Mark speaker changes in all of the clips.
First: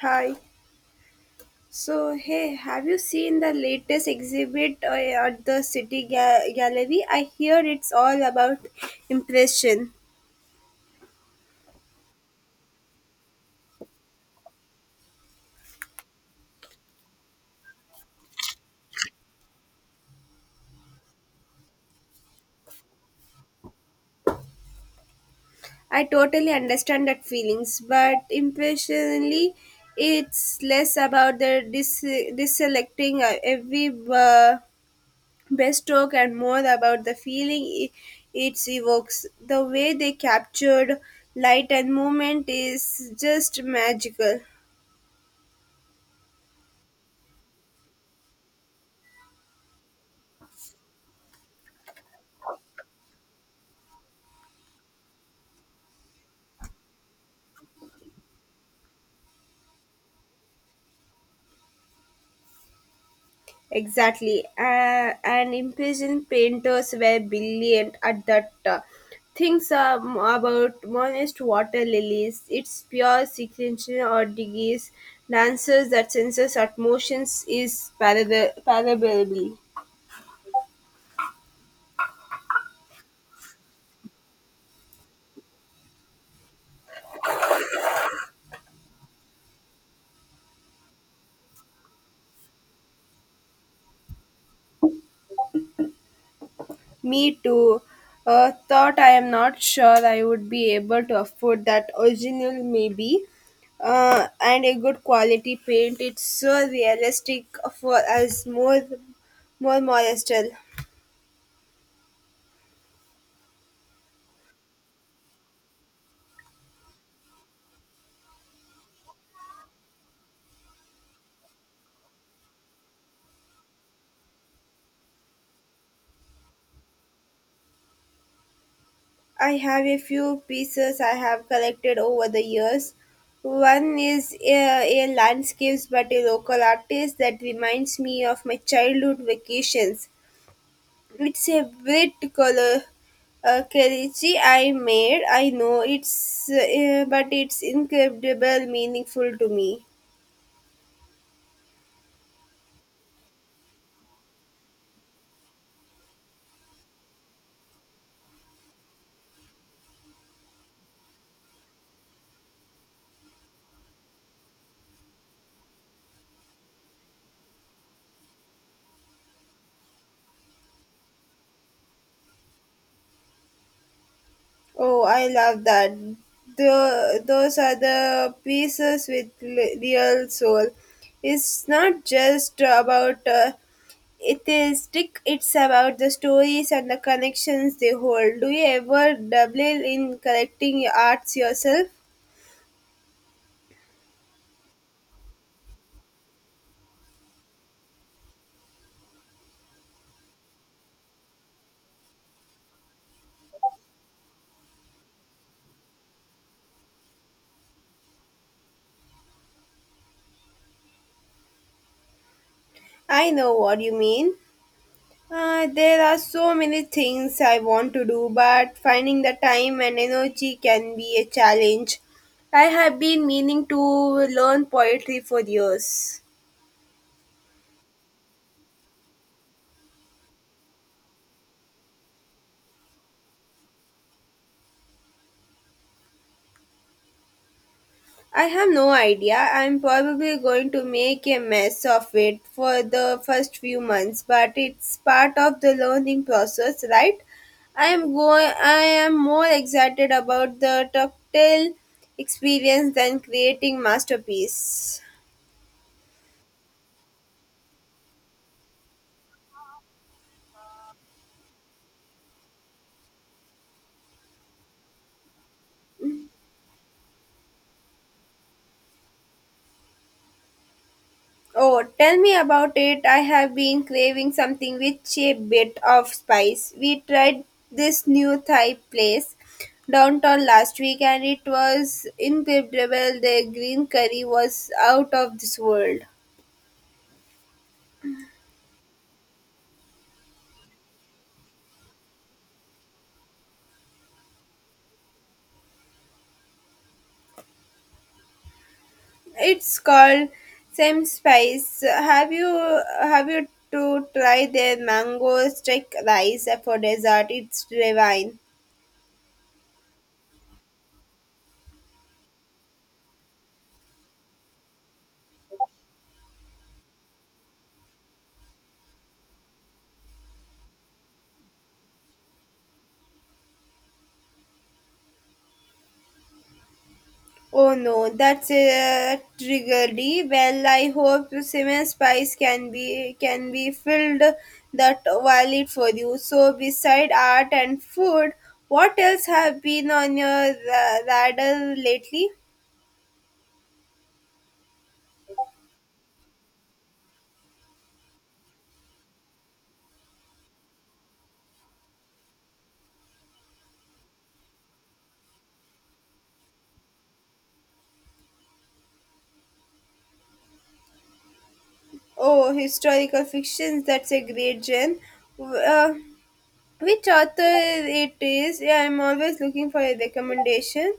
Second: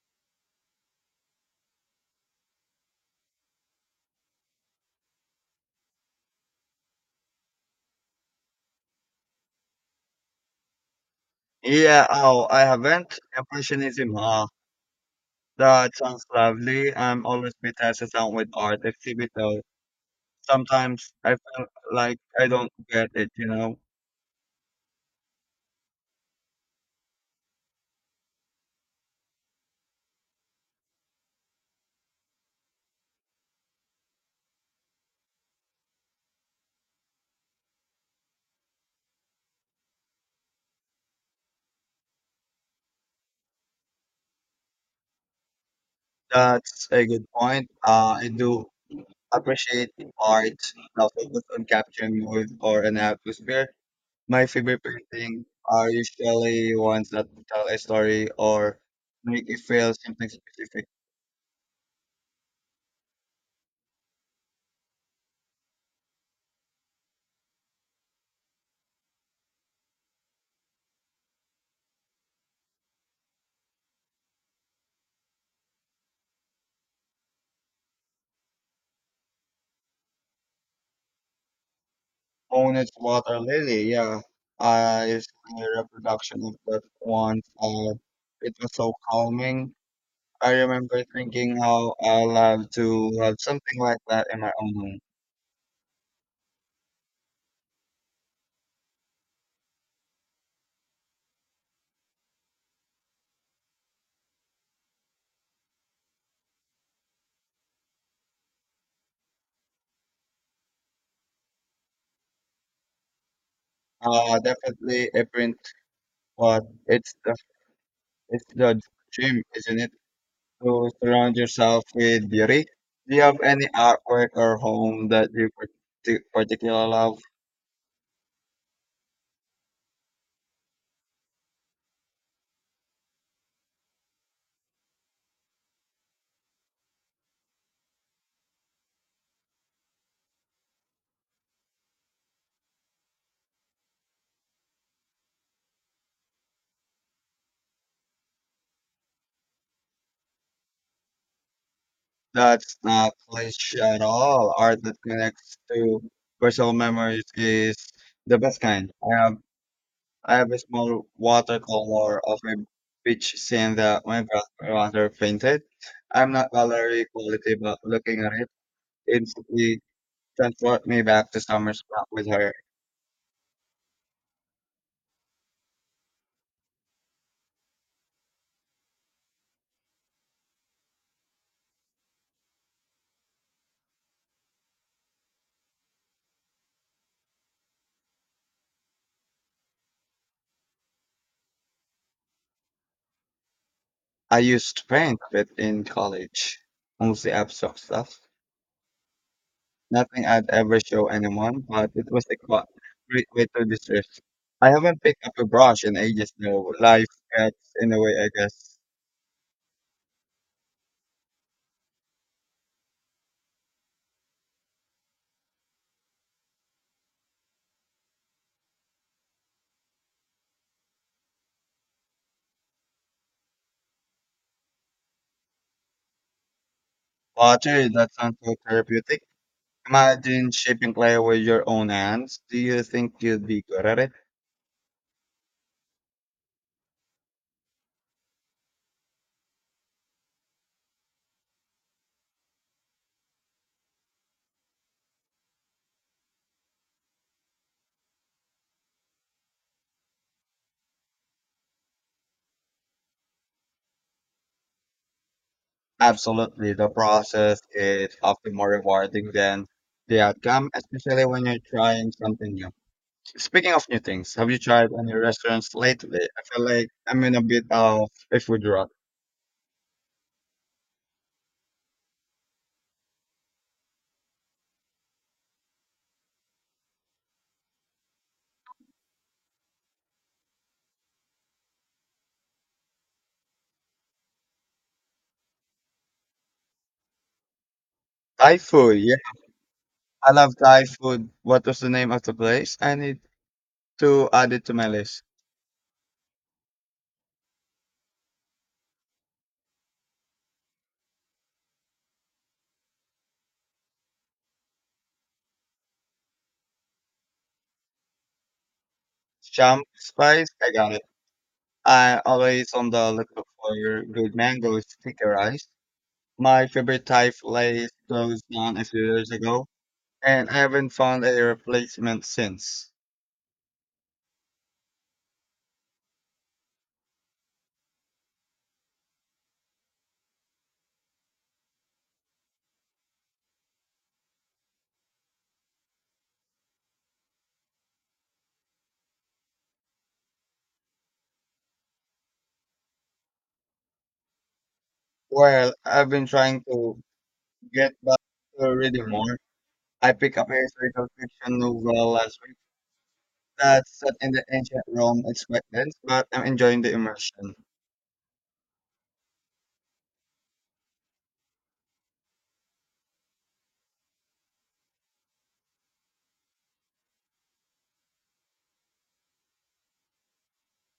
Speaker 1: Hi. So, hey, have you seen the latest exhibit at the City Gallery? I hear it's all about impression.
Speaker 2: Yeah, oh, I haven't. Impressionism, ah, that sounds lovely. I'm always a bit hesitant with art exhibit though. Sometimes I feel like I don't get it.
Speaker 1: I totally understand that feelings, but impressionally, it's less about the deselecting every brushstroke and more about the feeling it evokes. The way they captured light and movement is just magical.
Speaker 2: That's a good point. I do appreciate art that focus on capturing mood or an atmosphere. My favorite paintings are usually ones that tell a story or make you feel something specific.
Speaker 1: Exactly. And imprisoned painters were brilliant at that. Things are about modest water lilies, its pure sequential or degrees, dancers that senses at motions is parable.
Speaker 2: Honest water lily, yeah. It's a reproduction of that one. It was so calming. I remember thinking how I love to have something like that in my own home.
Speaker 1: Me too. Thought I am not sure I would be able to afford that original, maybe. And a good quality paint. It's so realistic for us, more modest.
Speaker 2: Definitely a print, but it's the dream, isn't it? To surround yourself with beauty. Do you have any artwork or home that you particularly love?
Speaker 1: I have a few pieces I have collected over the years. One is a landscapes by a local artist that reminds me of my childhood vacations. It's a bit color Kelechi I made. I know it's but it's incredible meaningful to me.
Speaker 2: That's not cliche at all. Art that connects to personal memories is the best kind. I have a small watercolor of a beach scene that my brother painted. I'm not gallery quality, but looking at it instantly transport me back to summer back with her.
Speaker 1: Oh, I love that. Those are the pieces with real soul. It's not just about it is thick. It's about the stories and the connections they hold. Do you ever dabble in collecting arts yourself?
Speaker 2: I used to paint a bit in college, mostly abstract stuff. Nothing I'd ever show anyone, but it was a great way to distress. I haven't picked up a brush in ages though. Life gets in the way, I guess.
Speaker 1: I know what you mean. There are so many things I want to do, but finding the time and energy can be a challenge. I have been meaning to learn poetry for years.
Speaker 2: Water, that sounds so therapeutic. Imagine shaping clay with your own hands. Do you think you'd be good at it?
Speaker 1: I have no idea. I'm probably going to make a mess of it for the first few months, but it's part of the learning process, right? I am more excited about the tactile experience than creating masterpiece.
Speaker 2: Absolutely. The process is often more rewarding than the outcome, especially when you're trying something new. Speaking of new things, have you tried any restaurants lately? I feel like I'm in a bit of a food rut.
Speaker 1: Oh, tell me about it. I have been craving something with a bit of spice. We tried this new Thai place downtown last week and it was incredible. The green curry was out of this world.
Speaker 2: Thai food, I love Thai food. What was the name of the place? I need to add it to my list.
Speaker 1: It's called Same Spice. Have you to try their mango stick rice for dessert? It's divine.
Speaker 2: Champ Spice, I got it. I always on the lookout for your good mango sticky rice. My favorite Thai place closed down a few years ago, and I haven't found a replacement since.
Speaker 1: Oh no, that's a tragedy. Well, I hope semen spice can be filled that wallet for you. So, beside art and food, what else have been on your radar lately?
Speaker 2: Well, I've been trying to get back to reading more. I picked up a historical fiction novel last week that's set in the ancient Rome. It's quite dense, but I'm enjoying the immersion.
Speaker 1: Oh, historical fictions. That's a great genre. W- Uh, which author it is? Yeah, I'm always looking for a recommendation.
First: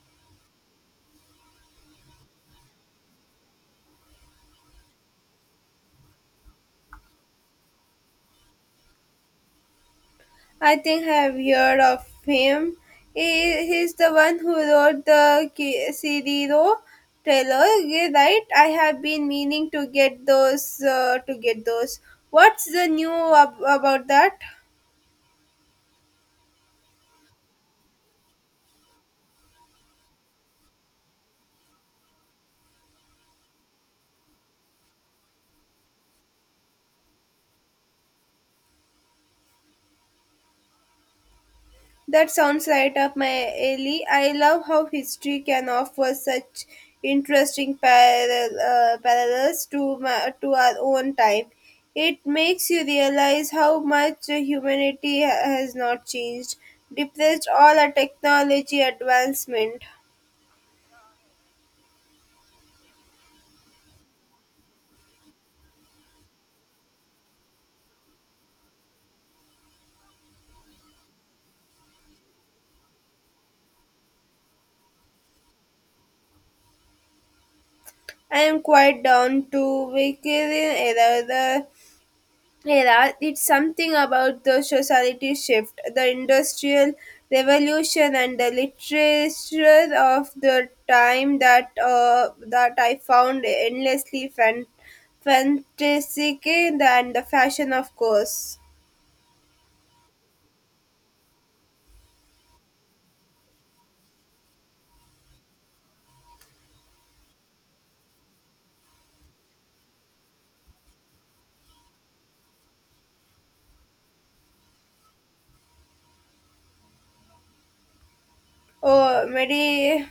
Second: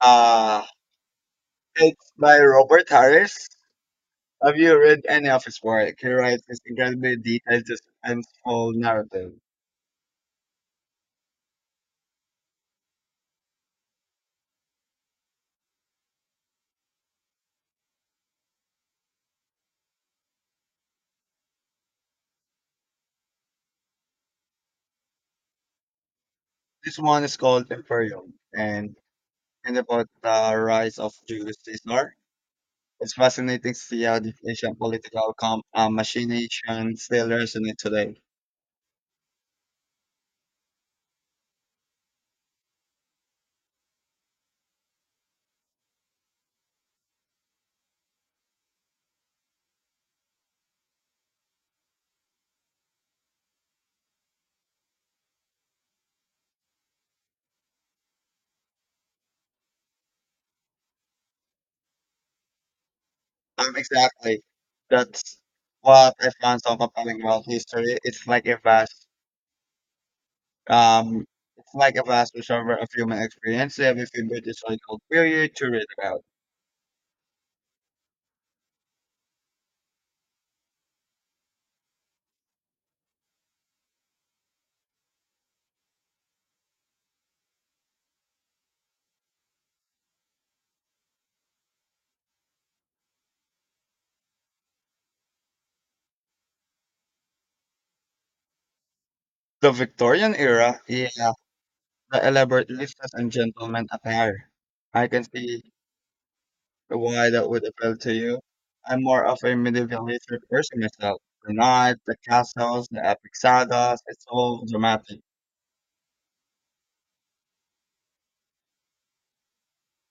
Speaker 2: Uh It's by Robert Harris. Have you read any of his work? He writes this incredibly detailed, suspenseful narrative.
Speaker 1: I think I have heard of him. He's the one who wrote the Cirilo trilogy, right? I have been meaning to get those. To get those. What's the new about that?
Speaker 2: This one is called Imperium, and about the rise of Julius Caesar. It's fascinating to see how the Asian political machination still resonates today.
Speaker 1: That sounds right up my alley. I love how history can offer such interesting parallels to to our own time. It makes you realize how much humanity has not changed, depressed all our technology advancement.
Speaker 2: Exactly. That's what I found so compelling about history. It's like a vast um, reservoir of human experience. You have a favorite historical period to read about.
Speaker 1: I am quite down to era, it's something about the society shift, the industrial revolution, and the literature of the time that that I found endlessly fantastic, and the fashion, of course.
Speaker 2: The Victorian era, yeah, the elaborate listas and gentleman attire. I can see why that would appeal to you. I'm more of a medieval history person myself. The knights, the castles, the epic sagas, it's all dramatic.
Speaker 1: Oh, Mary.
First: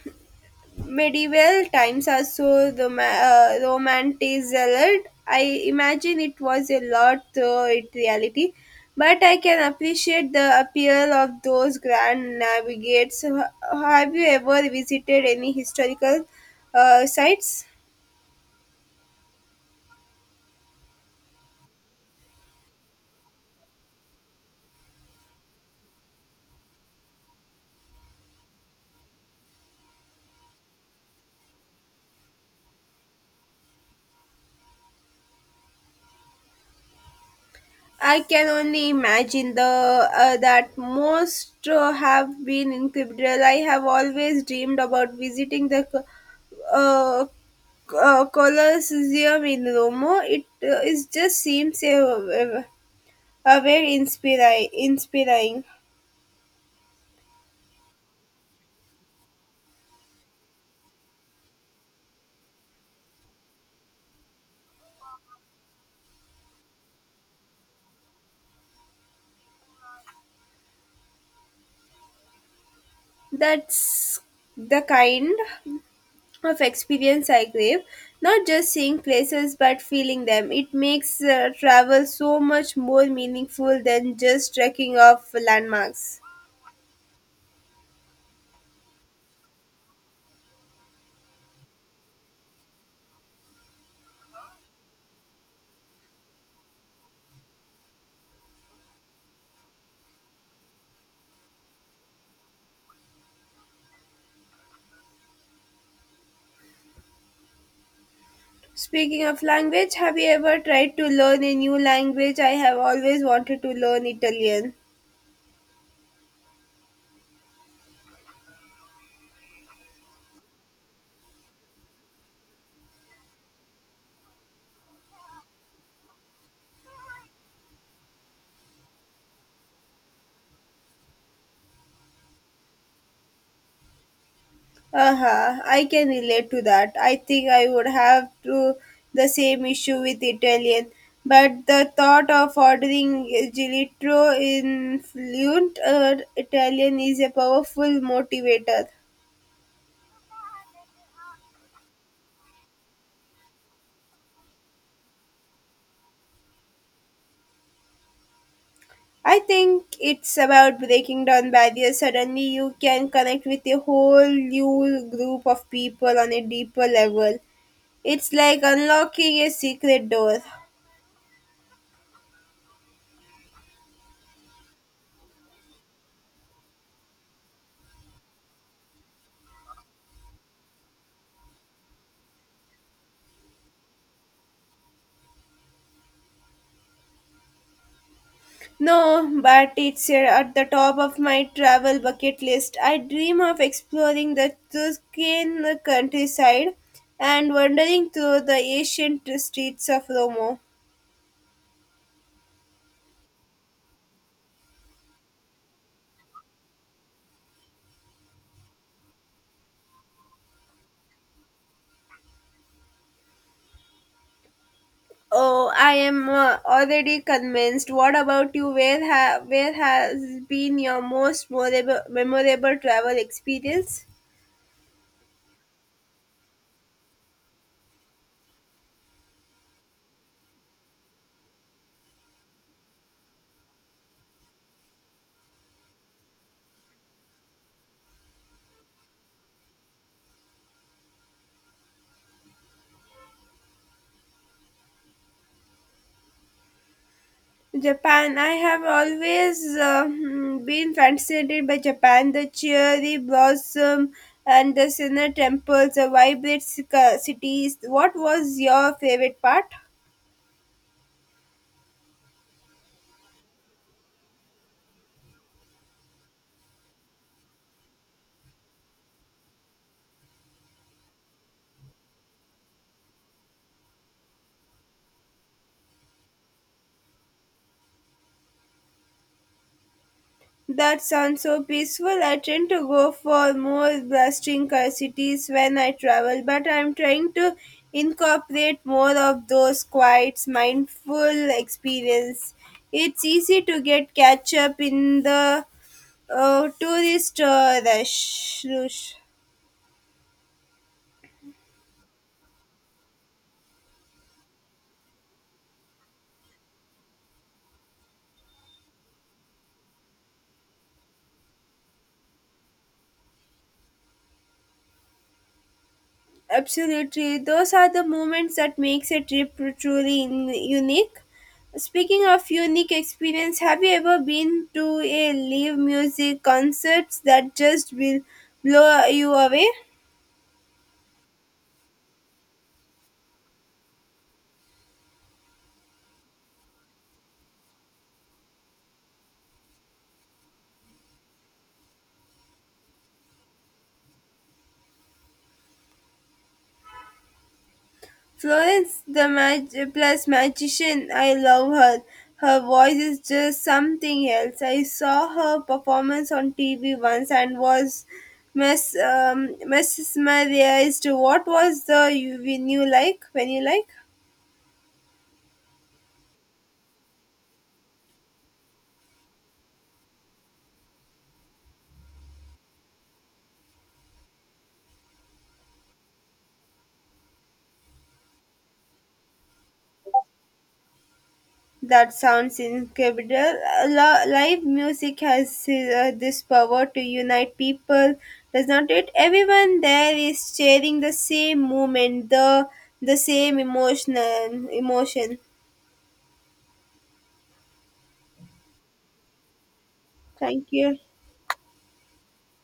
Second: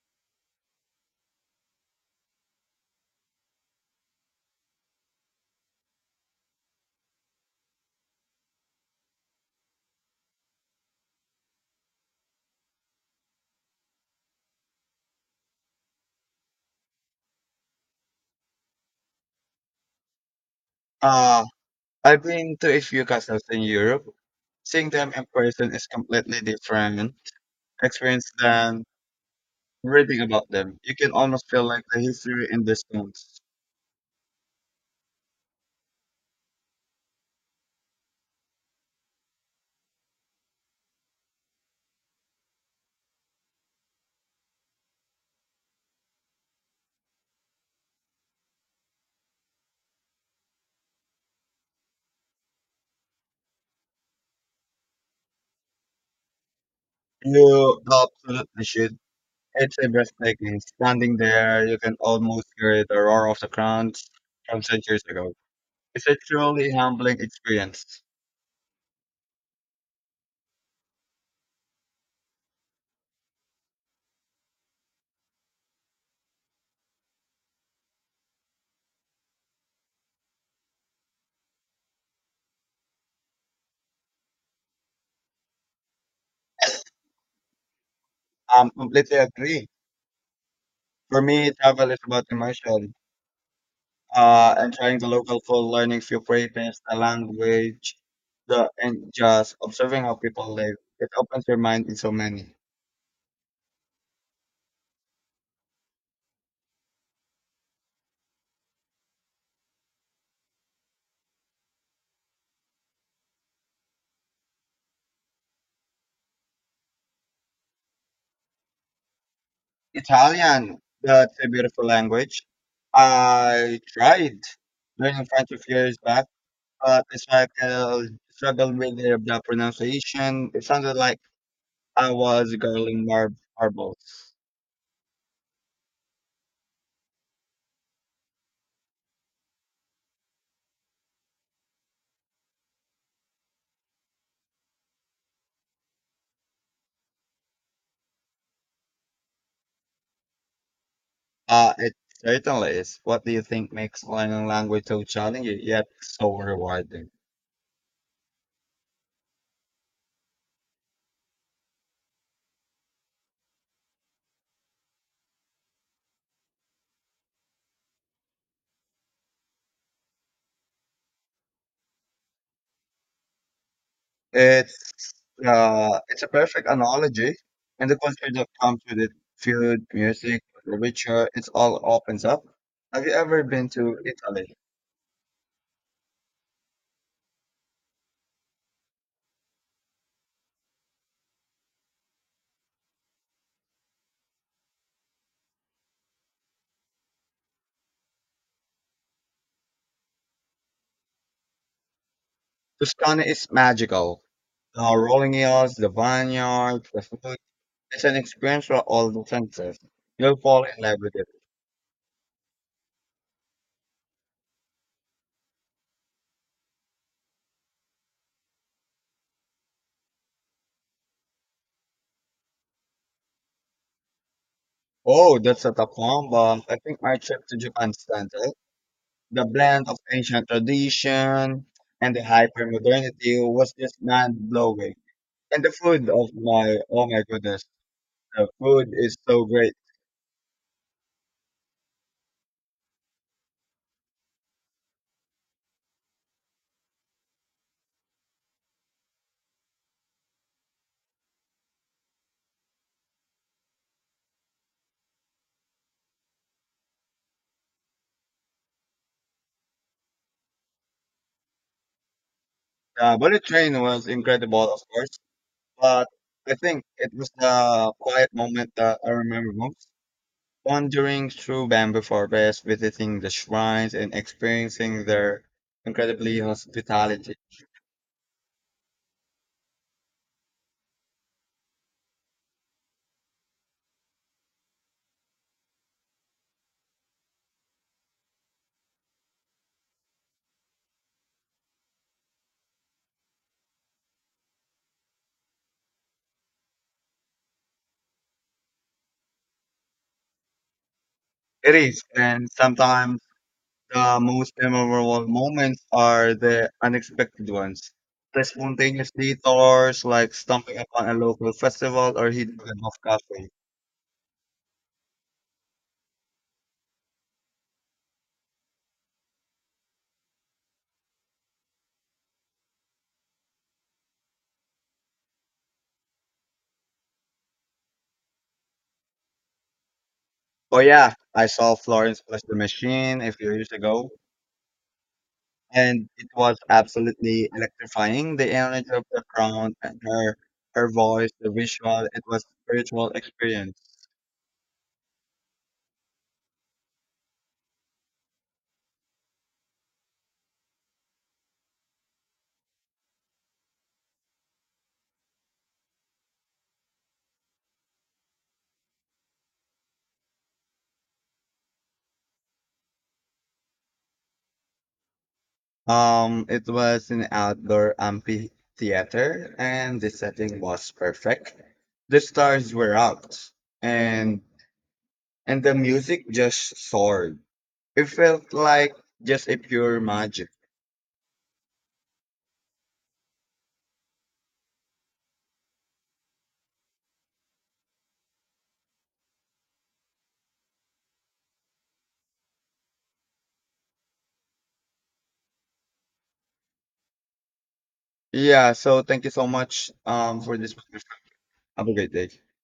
Speaker 1: Medieval times are so romanticized. I imagine it was a lot though in reality, but I can appreciate the appeal of those grand navigates. Have you ever visited any historical sites?
Speaker 2: Uh, I've been to a few castles in Europe. Seeing them in person is completely different experience than reading about them. You can almost feel like the history in the stones.
Speaker 1: I can only imagine the that most have been incredible. I have always dreamed about visiting the uh, Colosseum in Rome. It is just seems a very inspiring.
Speaker 2: You absolutely should. It's a breathtaking. Standing there, you can almost hear the roar of the crowds from centuries ago. It's a truly humbling experience.
Speaker 1: That's the kind of experience I crave. Not just seeing places, but feeling them. It makes travel so much more meaningful than just trekking off landmarks.
Speaker 2: Completely agree. For me, travel is about immersion. And trying the local food, learning few phrases, the language, the and just observing how people live. It opens your mind in so many.
Speaker 1: Speaking of language, have you ever tried to learn a new language? I have always wanted to learn Italian.
Speaker 2: Italian, that's a beautiful language. I tried learning French a few years back but it's like struggled with the pronunciation. It sounded like I was gargling marbles.
Speaker 1: Uh-huh, I can relate to that. I think I would have to the same issue with Italian. But the thought of ordering gelato in fluent Italian is a powerful motivator.
Speaker 2: It certainly is. What do you think makes learning language so challenging yet so rewarding?
Speaker 1: I think it's about breaking down barriers. Suddenly, you can connect with a whole new group of people on a deeper level. It's like unlocking a secret door.
Speaker 2: It's it's a perfect analogy, and the culture that comes with it, food, music, literature, it's all opens up. Have you ever been to Italy?
Speaker 1: No, but it's at the top of my travel bucket list. I dream of exploring the Tuscan countryside and wandering through the ancient streets of Rome.
Speaker 2: Tuscany is magical. The rolling hills, the vineyards, the food. It's an experience for all the senses. You'll fall in love with it.
Speaker 1: Oh, I am already convinced. What about you? Where has been your most memorable travel experience?
Speaker 2: Oh, that's a tough one, but I think my trip to Japan stands out. The blend of ancient tradition and the hypermodernity was just mind-blowing. And the food of my, oh my goodness, the food is so great.
Speaker 1: Japan. I have always been fascinated by Japan. The cherry blossom and the Sinnoh temples, the vibrant cities. What was your favorite part?
Speaker 2: The bullet train was incredible, of course, but I think it was the quiet moment that I remember most. Wandering through bamboo forests, visiting the shrines, and experiencing their incredibly hospitality.
Speaker 1: That sounds so peaceful. I tend to go for more bustling cities when I travel, but I'm trying to incorporate more of those quiet, mindful experience. It's easy to get catch up in the Oh, tourist rush.
Speaker 2: It is, and sometimes the most memorable moments are the unexpected ones. The spontaneous detours, like stumbling upon a local festival or hitting a off cafe.
Speaker 1: Absolutely. Those are the moments that makes a trip truly unique. Speaking of unique experience, have you ever been to a live music concerts that just will blow you away?
Speaker 2: Oh yeah, I saw Florence plus the Machine a few years ago and it was absolutely electrifying. The energy of the crowd, and her voice, the visual, it was spiritual experience.
Speaker 1: Florence plus magician, I love her. Her voice is just something else. I saw her performance on TV once and was mesmerized. What was the you when you like? When you like?
Speaker 2: It was an outdoor amphitheater, and the setting was perfect. The stars were out, and the music just soared. It felt like just a pure magic.
Speaker 1: That sounds incredible. Live music has this power to unite people, does not it? Everyone there is sharing the same moment, the same emotion.
Speaker 2: Yeah. So thank you so much for
Speaker 1: Thank
Speaker 2: this.
Speaker 1: you.
Speaker 2: Have a great day.